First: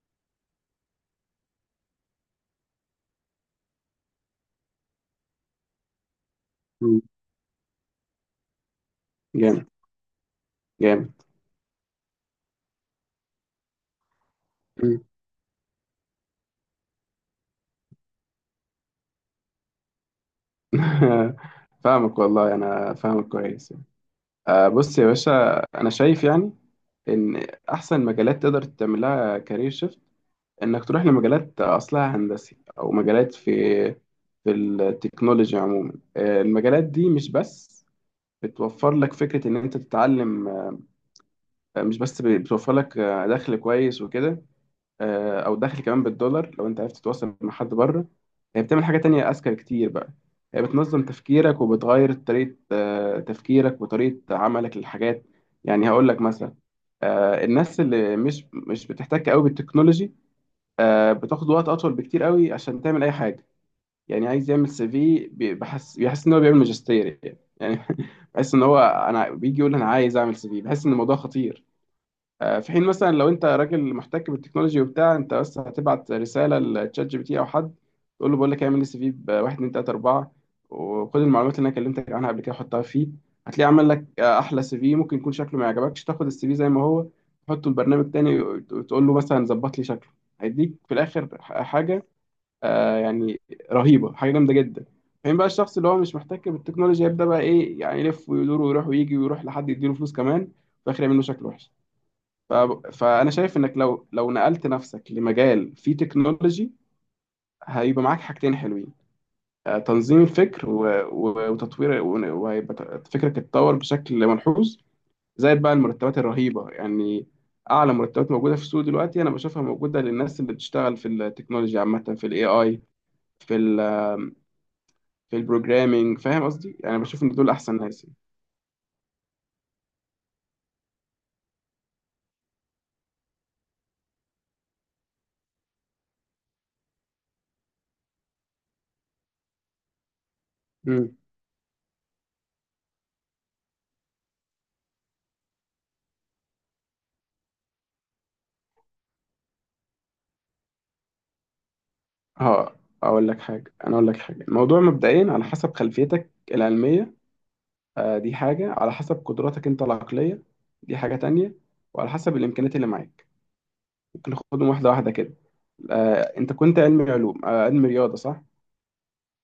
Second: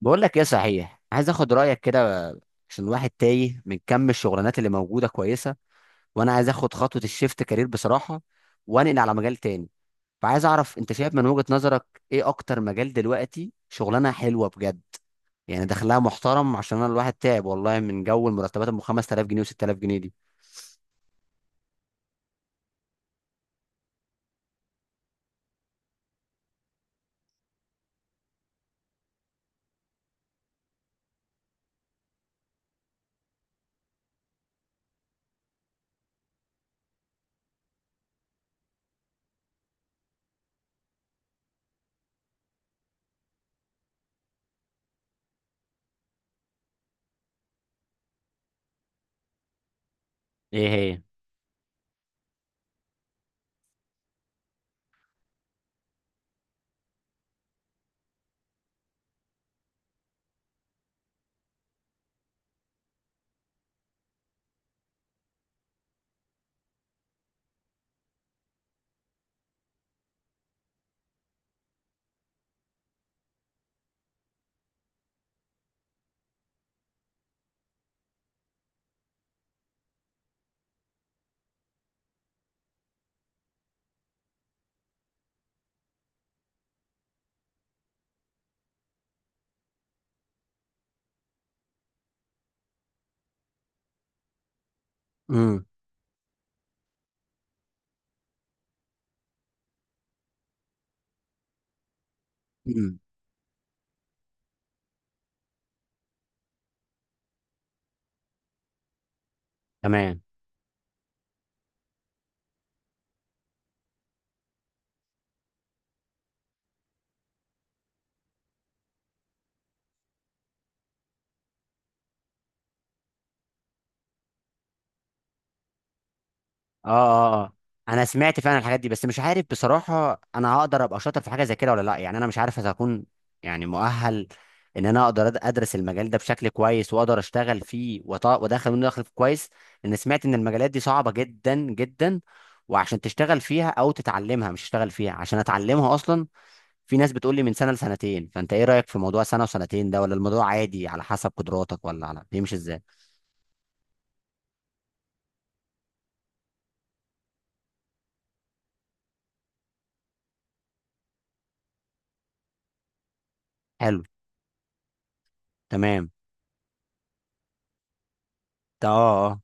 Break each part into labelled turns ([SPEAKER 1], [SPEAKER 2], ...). [SPEAKER 1] بقول لك ايه، صحيح عايز اخد رايك كده عشان الواحد تايه من كم الشغلانات اللي موجوده كويسه. وانا عايز اخد
[SPEAKER 2] مم.
[SPEAKER 1] خطوه الشيفت كارير بصراحه وانقل على مجال
[SPEAKER 2] جامد.
[SPEAKER 1] تاني. فعايز اعرف انت شايف
[SPEAKER 2] جامد.
[SPEAKER 1] من وجهه نظرك ايه اكتر مجال دلوقتي شغلانه حلوه بجد،
[SPEAKER 2] مم.
[SPEAKER 1] يعني دخلها محترم، عشان انا الواحد تعب والله من جو المرتبات 5000 جنيه و6000 جنيه دي.
[SPEAKER 2] فاهمك والله انا فاهمك كويس يعني. بص يا باشا، انا شايف يعني ان احسن مجالات تقدر تعمل لها كارير شيفت انك تروح لمجالات اصلها هندسي او مجالات في التكنولوجي عموما. المجالات دي مش بس بتوفر لك فكرة ان انت تتعلم، مش بس بتوفر لك دخل كويس وكده، او دخل كمان بالدولار لو انت عرفت تتواصل مع حد بره. هي بتعمل حاجه تانية اذكى كتير بقى، هي
[SPEAKER 1] ايه هي؟
[SPEAKER 2] بتنظم تفكيرك وبتغير طريقه تفكيرك وطريقه عملك للحاجات. يعني هقول لك مثلا، الناس اللي مش بتحتك قوي بالتكنولوجي بتاخد وقت اطول بكتير قوي عشان تعمل اي حاجه. يعني عايز يعمل سي في بيحس ان هو بيعمل ماجستير يعني، بحس ان انا بيجي يقول انا عايز اعمل سي في، بحس ان الموضوع خطير. في حين مثلا لو انت راجل محتك بالتكنولوجي وبتاع، انت بس هتبعت رساله لتشات جي بي تي او حد تقول له بقول لك اعمل لي سي في ب 1 2 3 4، وخد المعلومات اللي انا كلمتك عنها قبل كده حطها فيه. هتلاقيه عمل لك احلى سي في. ممكن يكون شكله ما يعجبكش، تاخد السي في زي ما هو تحطه البرنامج تاني وتقول له مثلا ظبط لي شكله. هيديك في الاخر حاجه يعني رهيبه، حاجه جامده جدا. فين بقى
[SPEAKER 1] امم
[SPEAKER 2] الشخص اللي هو مش محتك بالتكنولوجيا؟ يبدا بقى ايه يعني؟ يلف ويدور ويروح ويجي ويروح لحد يديله فلوس كمان في الاخر يعمل له شكل وحش. ف-
[SPEAKER 1] امم.
[SPEAKER 2] فانا شايف انك لو نقلت نفسك لمجال فيه تكنولوجي، هيبقى معاك حاجتين حلوين،
[SPEAKER 1] تمام.
[SPEAKER 2] تنظيم الفكر وتطوير، وهيبقى فكرك اتطور بشكل ملحوظ، زائد بقى المرتبات الرهيبة يعني. اعلى مرتبات موجودة في السوق دلوقتي انا بشوفها موجودة للناس اللي بتشتغل في التكنولوجيا عامة، في الاي اي، في ال في البروجرامينج. فاهم قصدي؟
[SPEAKER 1] اه
[SPEAKER 2] يعني بشوف ان
[SPEAKER 1] اه
[SPEAKER 2] دول
[SPEAKER 1] اه.
[SPEAKER 2] احسن
[SPEAKER 1] انا
[SPEAKER 2] ناس.
[SPEAKER 1] سمعت فعلا الحاجات دي، بس مش عارف بصراحه انا هقدر ابقى شاطر في حاجه زي كده ولا لا. يعني انا مش عارف اذا هكون يعني مؤهل ان انا اقدر ادرس المجال ده بشكل كويس واقدر اشتغل فيه وادخل منه دخل كويس. لان سمعت ان المجالات دي صعبه
[SPEAKER 2] امم
[SPEAKER 1] جدا جدا، وعشان تشتغل فيها او تتعلمها، مش تشتغل فيها عشان اتعلمها اصلا. في ناس بتقول لي من سنه لسنتين، فانت ايه رايك في موضوع سنه وسنتين ده؟ ولا الموضوع عادي على حسب قدراتك، ولا على بيمشي
[SPEAKER 2] اه،
[SPEAKER 1] ازاي؟
[SPEAKER 2] اقول لك حاجة انا اقول لك حاجة، الموضوع مبدئيا على حسب خلفيتك العلمية، دي حاجة. على حسب قدراتك أنت العقلية، دي حاجة تانية. وعلى حسب الإمكانيات اللي معاك.
[SPEAKER 1] حلو.
[SPEAKER 2] ممكن ناخدهم واحدة واحدة كده.
[SPEAKER 1] تمام.
[SPEAKER 2] أنت كنت علمي علوم، علمي رياضة، صح؟
[SPEAKER 1] اه اه.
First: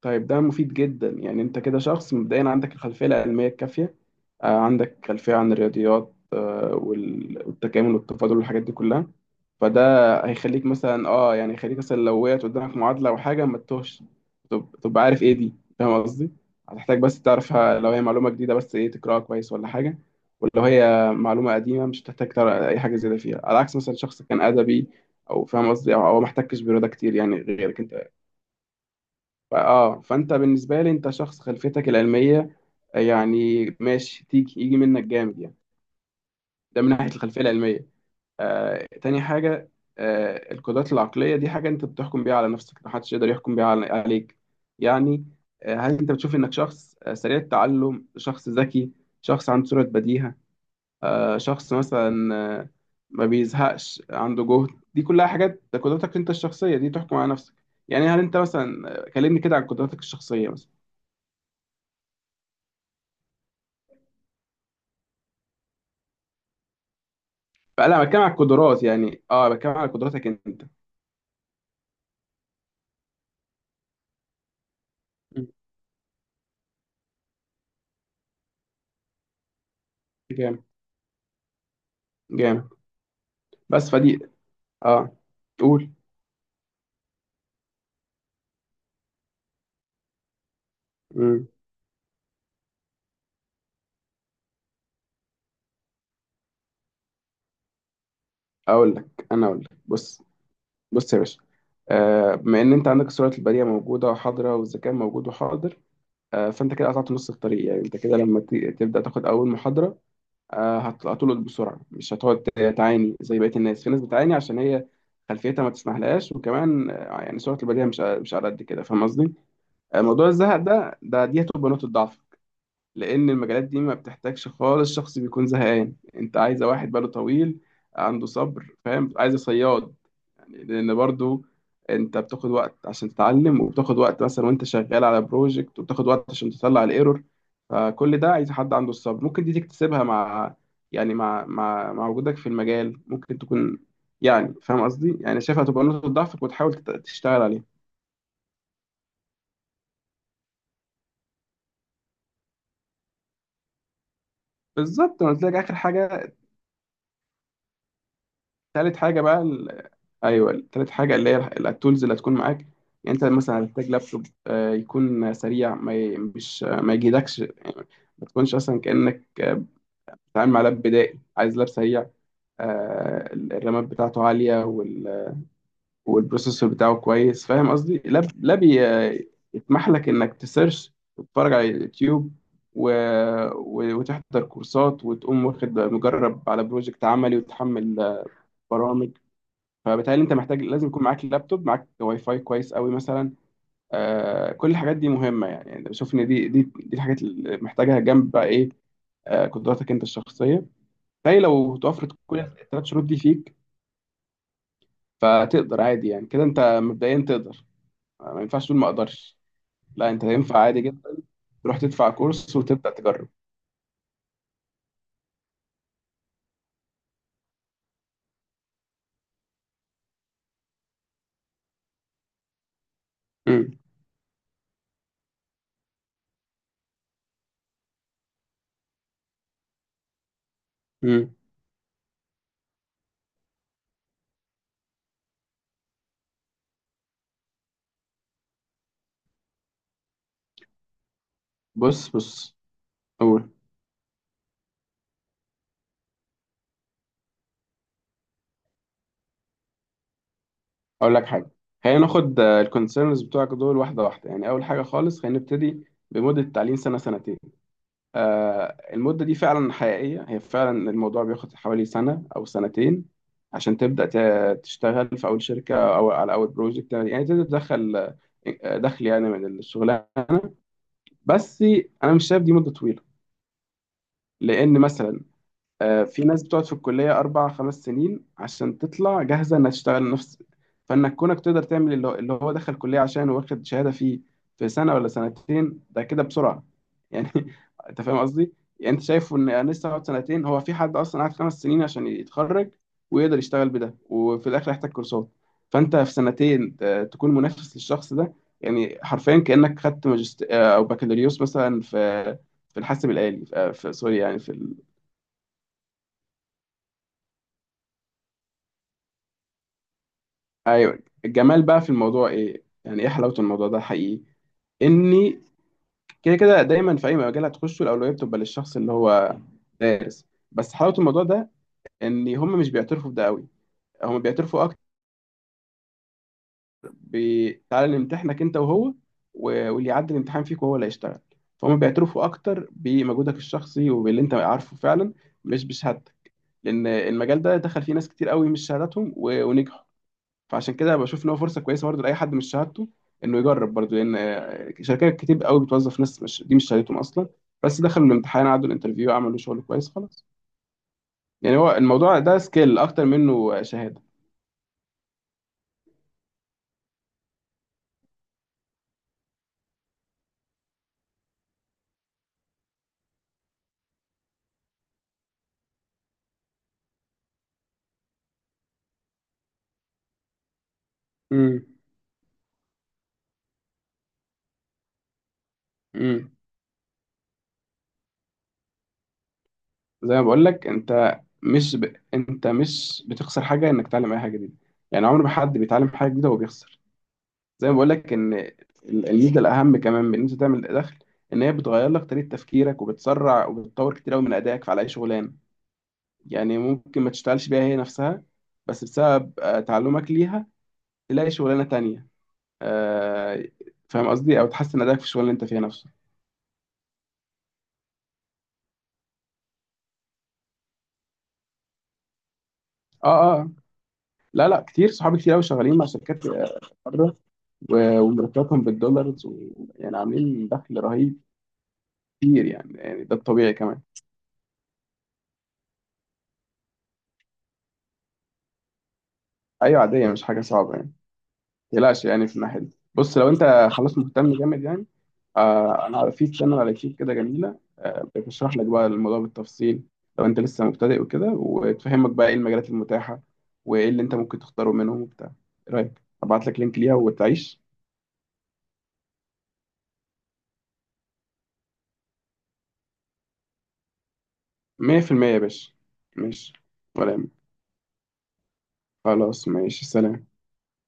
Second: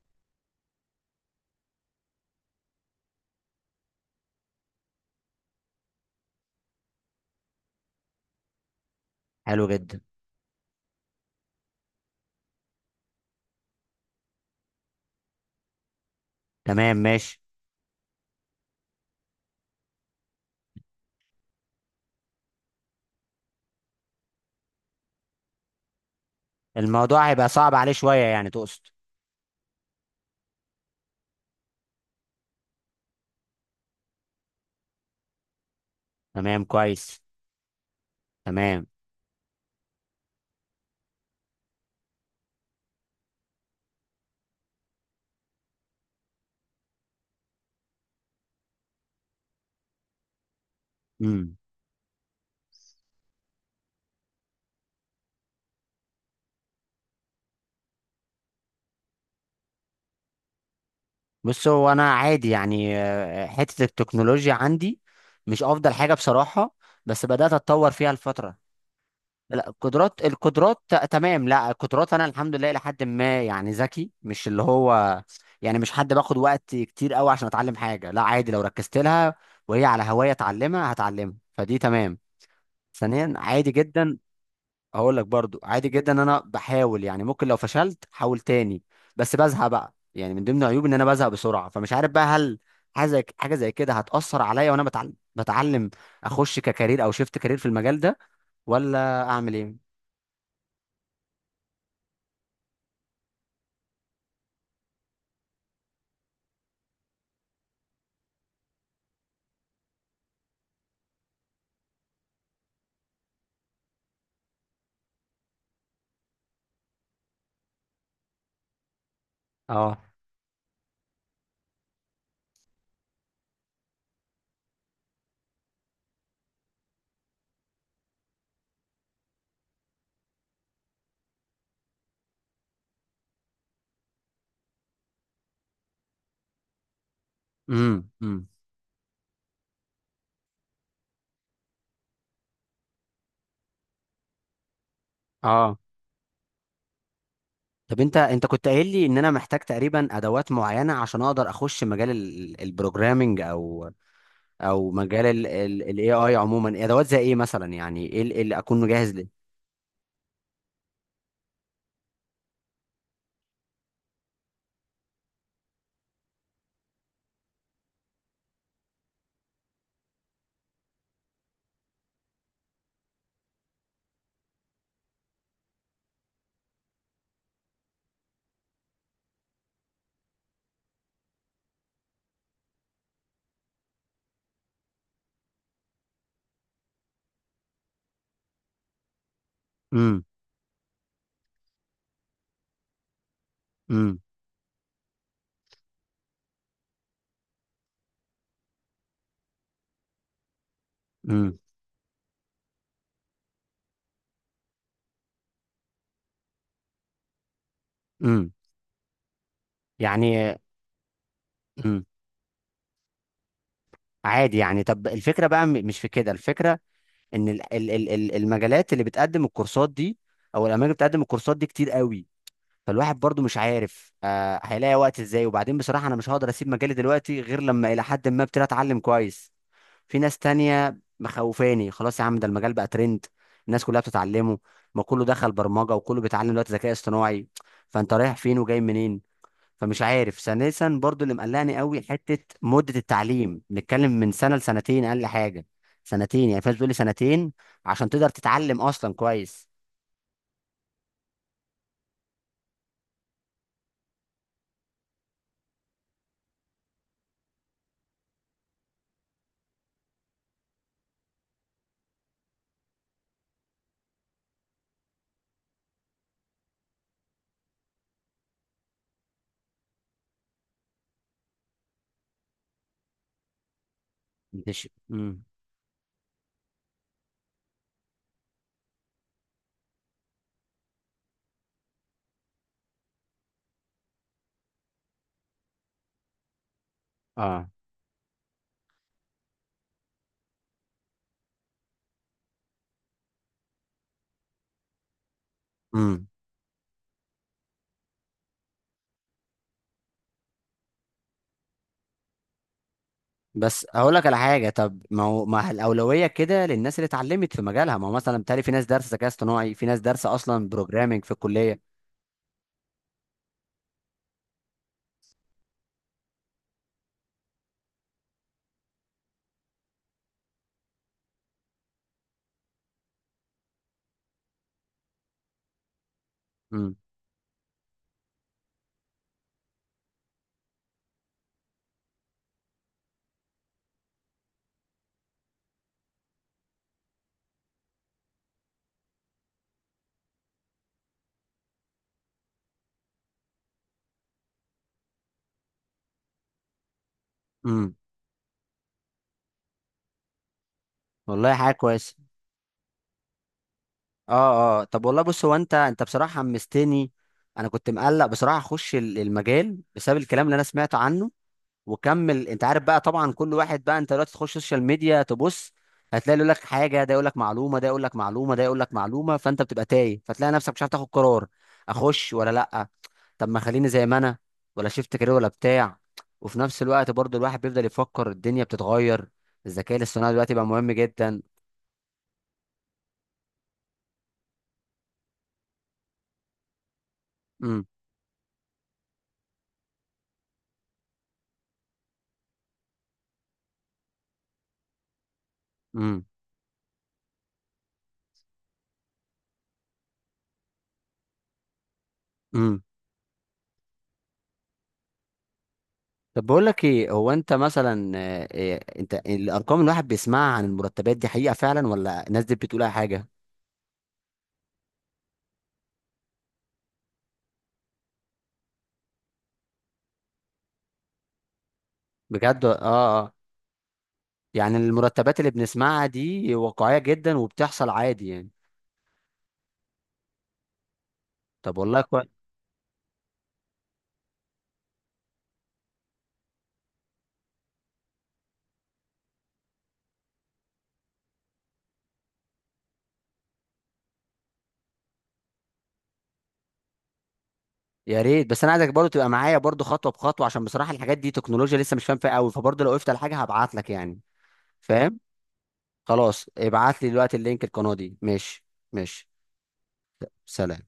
[SPEAKER 2] طيب ده مفيد جدا يعني، انت كده شخص مبدئيا عندك الخلفيه العلميه الكافيه، عندك خلفيه عن الرياضيات، والتكامل والتفاضل والحاجات دي كلها.
[SPEAKER 1] حلو
[SPEAKER 2] فده،
[SPEAKER 1] جدا.
[SPEAKER 2] هيخليك مثلا اه يعني هيخليك مثلا لو وقعت قدامك معادله او حاجه ما تتوهش، تبقى عارف ايه دي. فاهم قصدي؟
[SPEAKER 1] تمام،
[SPEAKER 2] هتحتاج بس
[SPEAKER 1] ماشي.
[SPEAKER 2] تعرفها لو هي معلومه جديده، بس ايه، تقراها كويس ولا حاجه. ولو هي معلومه قديمه مش هتحتاج تقرا اي حاجه زياده فيها، على عكس مثلا شخص كان ادبي، او فاهم قصدي، او ما احتكش برياضه كتير
[SPEAKER 1] الموضوع
[SPEAKER 2] يعني
[SPEAKER 1] هيبقى صعب
[SPEAKER 2] غيرك
[SPEAKER 1] عليه
[SPEAKER 2] انت.
[SPEAKER 1] شوية يعني، تقصد؟
[SPEAKER 2] فانت بالنسبه لي انت شخص خلفيتك العلميه، يعني ماشي، يجي منك جامد يعني.
[SPEAKER 1] تمام
[SPEAKER 2] ده من ناحيه
[SPEAKER 1] كويس.
[SPEAKER 2] الخلفيه العلميه.
[SPEAKER 1] تمام.
[SPEAKER 2] تاني حاجه، القدرات العقليه، دي حاجه انت بتحكم بيها على نفسك، محدش يقدر يحكم بيها عليك يعني. هل انت بتشوف انك شخص سريع التعلم، شخص ذكي، شخص عنده سرعه بديهه،
[SPEAKER 1] امم.
[SPEAKER 2] شخص مثلا، آه ما بيزهقش، عنده جهد، دي كلها حاجات، ده قدراتك انت الشخصيه دي تحكم على نفسك. يعني هل انت مثلا، كلمني كده عن قدراتك الشخصيه مثلا.
[SPEAKER 1] بص هو انا عادي يعني، حتة التكنولوجيا عندي مش افضل حاجة بصراحة، بس بدأت اتطور
[SPEAKER 2] فلا
[SPEAKER 1] فيها
[SPEAKER 2] بتكلم على
[SPEAKER 1] الفترة.
[SPEAKER 2] القدرات، يعني اه،
[SPEAKER 1] لا
[SPEAKER 2] بتكلم على
[SPEAKER 1] القدرات،
[SPEAKER 2] قدراتك انت.
[SPEAKER 1] القدرات تمام. لا القدرات انا الحمد لله لحد ما يعني ذكي، مش اللي هو
[SPEAKER 2] مم.
[SPEAKER 1] يعني مش حد باخد وقت كتير قوي عشان اتعلم حاجة. لا عادي، لو ركزت لها وهي على هواية
[SPEAKER 2] جامد.
[SPEAKER 1] اتعلمها هتعلمها، فدي تمام.
[SPEAKER 2] جامد.
[SPEAKER 1] ثانيا عادي
[SPEAKER 2] بس
[SPEAKER 1] جدا،
[SPEAKER 2] فدي. اه.
[SPEAKER 1] هقول لك برضو عادي
[SPEAKER 2] قول.
[SPEAKER 1] جدا ان انا بحاول، يعني ممكن لو فشلت حاول تاني. بس بزهق بقى، يعني من ضمن عيوبي ان انا بزهق
[SPEAKER 2] مم.
[SPEAKER 1] بسرعه، فمش عارف بقى هل حاجه زي كده هتاثر عليا وانا بتعلم اخش ككارير او شيفت كارير في المجال ده ولا اعمل
[SPEAKER 2] اقول لك،
[SPEAKER 1] ايه؟
[SPEAKER 2] بص، بص يا باشا. بما ان انت عندك السرعه البريه موجوده وحاضره والذكاء موجود وحاضر، فانت كده قطعت نص الطريق. يعني انت كده لما تبدا تاخد اول محاضره هتلقط بسرعه، مش هتقعد تعاني زي بقيه الناس. في ناس بتعاني عشان هي خلفيتها ما تسمحلهاش، وكمان يعني سرعه البديهه مش على قد كده. فاهم قصدي؟
[SPEAKER 1] اه.
[SPEAKER 2] موضوع الزهق ده، دي هتبقى نقطه ضعف، لان المجالات دي ما بتحتاجش خالص شخص بيكون زهقان، انت عايزه واحد باله طويل، عنده صبر، فاهم، عايزه صياد يعني. لان برضو انت بتاخد وقت عشان تتعلم، وبتاخد وقت مثلا وانت شغال على بروجكت، وبتاخد وقت عشان تطلع الايرور.
[SPEAKER 1] امم.
[SPEAKER 2] فكل ده
[SPEAKER 1] امم.
[SPEAKER 2] عايز حد عنده الصبر. ممكن دي تكتسبها مع، يعني مع وجودك في المجال، ممكن تكون يعني، فاهم قصدي؟ يعني شايفها
[SPEAKER 1] اه.
[SPEAKER 2] تبقى نقطة ضعفك وتحاول تشتغل عليها.
[SPEAKER 1] طب انت كنت قايل لي ان انا محتاج تقريبا ادوات معينه عشان اقدر اخش مجال البروجرامنج او
[SPEAKER 2] بالظبط، انا قلت
[SPEAKER 1] مجال
[SPEAKER 2] لك اخر
[SPEAKER 1] الاي
[SPEAKER 2] حاجة.
[SPEAKER 1] اي عموما، ادوات زي ايه مثلا؟ يعني ايه إيه اللي اكون
[SPEAKER 2] تالت
[SPEAKER 1] مجهز
[SPEAKER 2] حاجة
[SPEAKER 1] ليه؟
[SPEAKER 2] بقى، أيوه، تالت حاجة اللي هي التولز اللي هتكون معاك. يعني أنت مثلا هتحتاج لابتوب، يكون سريع، ما ي... مش ما يجيدكش يعني، ما تكونش أصلا كأنك بتتعامل مع لاب بدائي، عايز لاب سريع، الرامات بتاعته عالية، والبروسيسور بتاعه كويس. فاهم قصدي؟ لاب، يسمح لك إنك تسيرش وتتفرج على اليوتيوب، و... وتحضر كورسات وتقوم واخد مجرب على بروجكت عملي، وتحمل برامج. فبالتالي
[SPEAKER 1] امم.
[SPEAKER 2] انت محتاج لازم يكون معاك لابتوب، معاك واي فاي كويس قوي مثلا.
[SPEAKER 1] امم.
[SPEAKER 2] كل الحاجات دي مهمه، يعني انا بشوف ان دي الحاجات اللي محتاجها، جنب بقى ايه، قدراتك انت الشخصيه. بالتالي لو توفرت كل الثلاث شروط دي فيك، فتقدر عادي يعني، كده انت مبدئيا تقدر. ما
[SPEAKER 1] امم.
[SPEAKER 2] ينفعش تقول ما اقدرش، لا، انت
[SPEAKER 1] يعني.
[SPEAKER 2] ينفع عادي جدا تروح
[SPEAKER 1] امم.
[SPEAKER 2] تدفع كورس وتبدا تجرب.
[SPEAKER 1] عادي يعني. طب الفكره بقى مش في كده الفكره، ان المجالات اللي بتقدم الكورسات دي او الاماكن اللي بتقدم الكورسات دي كتير قوي. فالواحد برضو مش
[SPEAKER 2] امم،
[SPEAKER 1] عارف هيلاقي وقت ازاي. وبعدين بصراحه انا مش هقدر اسيب مجالي دلوقتي غير لما الى حد ما ابتدي اتعلم كويس. في ناس تانية
[SPEAKER 2] امم.
[SPEAKER 1] مخوفاني خلاص يا عم، ده المجال بقى ترند، الناس كلها بتتعلمه، ما كله دخل برمجه وكله بيتعلم دلوقتي ذكاء اصطناعي، فانت رايح فين وجاي منين؟ فمش عارف. ثالثا برضو اللي مقلقني قوي
[SPEAKER 2] بص،
[SPEAKER 1] حته
[SPEAKER 2] بص،
[SPEAKER 1] مده
[SPEAKER 2] قول.
[SPEAKER 1] التعليم، نتكلم من سنه لسنتين اقل حاجه. سنتين يعني، فاز بيقول لي سنتين عشان تقدر تتعلم اصلا كويس.
[SPEAKER 2] اقول لك حاجه. خلينا ناخد الكونسيرنز بتوعك دول واحده واحده. يعني اول حاجه خالص، خلينا نبتدي بمده تعليم سنه، سنتين. المدة دي فعلا حقيقية، هي فعلا الموضوع بياخد حوالي سنة أو سنتين عشان تبدأ تشتغل في أول شركة أو على أول بروجكت، يعني تقدر تدخل دخل يعني من الشغلانة بس. أنا مش شايف دي مدة طويلة، لأن
[SPEAKER 1] مش
[SPEAKER 2] مثلا
[SPEAKER 1] امم.
[SPEAKER 2] في ناس بتقعد في الكلية أربع خمس سنين عشان تطلع جاهزة إنها تشتغل نفس. فإنك كونك تقدر تعمل اللي هو اللي هو دخل كلية عشان واخد شهادة فيه في سنة ولا سنتين، ده كده بسرعة يعني.
[SPEAKER 1] اه.
[SPEAKER 2] أنت فاهم قصدي؟ يعني أنت شايف إن أنا لسه هقعد سنتين، هو في حد أصلا قعد 5 سنين عشان يتخرج ويقدر يشتغل بده، وفي الآخر يحتاج كورسات. فأنت في
[SPEAKER 1] امم.
[SPEAKER 2] سنتين تكون منافس للشخص ده، يعني حرفيا كأنك خدت ماجست، أو بكالوريوس مثلا في في الحاسب الآلي،
[SPEAKER 1] بس
[SPEAKER 2] في
[SPEAKER 1] اقول
[SPEAKER 2] سوري
[SPEAKER 1] لك على
[SPEAKER 2] يعني، في.
[SPEAKER 1] حاجه، طب ما هو ما الاولويه كده للناس اللي اتعلمت في مجالها. ما هو مثلا بالتالي في ناس دارسه ذكاء اصطناعي، في ناس دارسه اصلا
[SPEAKER 2] ايوه،
[SPEAKER 1] بروجرامنج في
[SPEAKER 2] الجمال
[SPEAKER 1] الكليه.
[SPEAKER 2] بقى في الموضوع ايه، يعني ايه حلاوه الموضوع ده حقيقي، اني كده كده دايما في اي مجال هتخشه الاولويه بتبقى للشخص اللي هو دارس. بس حلاوه الموضوع ده ان هم مش بيعترفوا بده قوي، هم بيعترفوا اكتر،
[SPEAKER 1] امم.
[SPEAKER 2] تعالى نمتحنك انت وهو، واللي يعدي الامتحان فيك وهو اللي هيشتغل. فهم بيعترفوا اكتر بمجهودك الشخصي وباللي انت عارفه فعلا، مش بشهادتك. لان المجال ده دخل فيه ناس كتير قوي مش شهادتهم ونجحوا. فعشان كده بشوف ان هو فرصه كويسه برضه لاي حد مش شهادته انه يجرب، برضه لان شركات كتير قوي بتوظف ناس مش، دي مش شهادتهم اصلا، بس
[SPEAKER 1] امم.
[SPEAKER 2] دخلوا الامتحان عدوا الانترفيو عملوا شغل كويس، خلاص.
[SPEAKER 1] والله
[SPEAKER 2] يعني
[SPEAKER 1] حاجه
[SPEAKER 2] هو
[SPEAKER 1] كويسه.
[SPEAKER 2] الموضوع ده سكيل اكتر منه شهاده.
[SPEAKER 1] اه اه. طب والله بص، هو انت بصراحه حمستني. انا كنت مقلق بصراحه اخش المجال بسبب الكلام اللي انا سمعته عنه. وكمل انت عارف بقى، طبعا كل واحد بقى، انت دلوقتي تخش سوشيال ميديا تبص هتلاقي يقول لك حاجه، ده يقول لك معلومه، ده يقول لك معلومه، ده يقول لك معلومه، فانت بتبقى تايه فتلاقي نفسك مش عارف تاخد قرار.
[SPEAKER 2] امم،
[SPEAKER 1] اخش ولا لا؟ طب ما خليني زي ما انا، ولا شفت كارير ولا بتاع.
[SPEAKER 2] امم.
[SPEAKER 1] وفي نفس الوقت برضو الواحد بيفضل يفكر الدنيا بتتغير، الذكاء
[SPEAKER 2] زي ما
[SPEAKER 1] الاصطناعي
[SPEAKER 2] بقول
[SPEAKER 1] دلوقتي بقى
[SPEAKER 2] لك،
[SPEAKER 1] مهم
[SPEAKER 2] انت
[SPEAKER 1] جدا.
[SPEAKER 2] مش بتخسر حاجه انك تتعلم اي حاجه جديده. يعني عمر ما حد بيتعلم حاجه جديده وهو بيخسر. زي ما
[SPEAKER 1] امم.
[SPEAKER 2] بقول لك ان الميزه الاهم كمان من ان انت تعمل دخل، ان هي بتغير لك طريقه تفكيرك وبتسرع وبتطور كتير قوي من ادائك في على اي شغلانه.
[SPEAKER 1] امم.
[SPEAKER 2] يعني ممكن ما تشتغلش بيها هي نفسها، بس بسبب تعلمك ليها تلاقي شغلانة تانية.
[SPEAKER 1] امم.
[SPEAKER 2] آه، فاهم قصدي؟ او تحسن ادائك في الشغل اللي انت فيها نفسه.
[SPEAKER 1] طب بقول لك ايه، هو انت مثلا إيه انت الارقام اللي الواحد بيسمعها عن المرتبات دي حقيقه فعلا، ولا الناس دي بتقول اي
[SPEAKER 2] اه،
[SPEAKER 1] حاجه؟
[SPEAKER 2] اه، آه. لا، لا، كتير، صحابي كتير قوي شغالين مع شركات بره، ومرتباتهم بالدولارز، ويعني عاملين دخل رهيب كتير
[SPEAKER 1] بجد،
[SPEAKER 2] يعني، ده
[SPEAKER 1] اه اه.
[SPEAKER 2] الطبيعي كمان.
[SPEAKER 1] يعني المرتبات اللي بنسمعها دي واقعيه جدا وبتحصل عادي يعني.
[SPEAKER 2] ايوه، عادية، مش حاجة صعبة يعني.
[SPEAKER 1] طب والله
[SPEAKER 2] تقلقش يعني في
[SPEAKER 1] كويس.
[SPEAKER 2] الناحية دي. بص، لو أنت خلاص مهتم جامد يعني، أنا في شانل على اليوتيوب كده جميلة، بتشرح لك بقى الموضوع بالتفصيل لو أنت لسه مبتدئ وكده، وتفهمك بقى إيه المجالات المتاحة وإيه اللي أنت ممكن تختاره منهم وبتاع. إيه رأيك؟ أبعت لك لينك ليها وتعيش.
[SPEAKER 1] يا ريت، بس انا عايزك برضه تبقى معايا برضه خطوه بخطوه عشان بصراحه الحاجات دي تكنولوجيا لسه مش فاهم فيها قوي، فبرضه لو وقفت على حاجه هبعت لك يعني، فاهم.
[SPEAKER 2] 100%، يا باشا.
[SPEAKER 1] خلاص
[SPEAKER 2] ماشي،
[SPEAKER 1] ابعت لي
[SPEAKER 2] ولا يهمك.
[SPEAKER 1] دلوقتي اللينك القناه دي. ماشي. ماشي.
[SPEAKER 2] خلاص، ماشي، سلام.
[SPEAKER 1] سلام.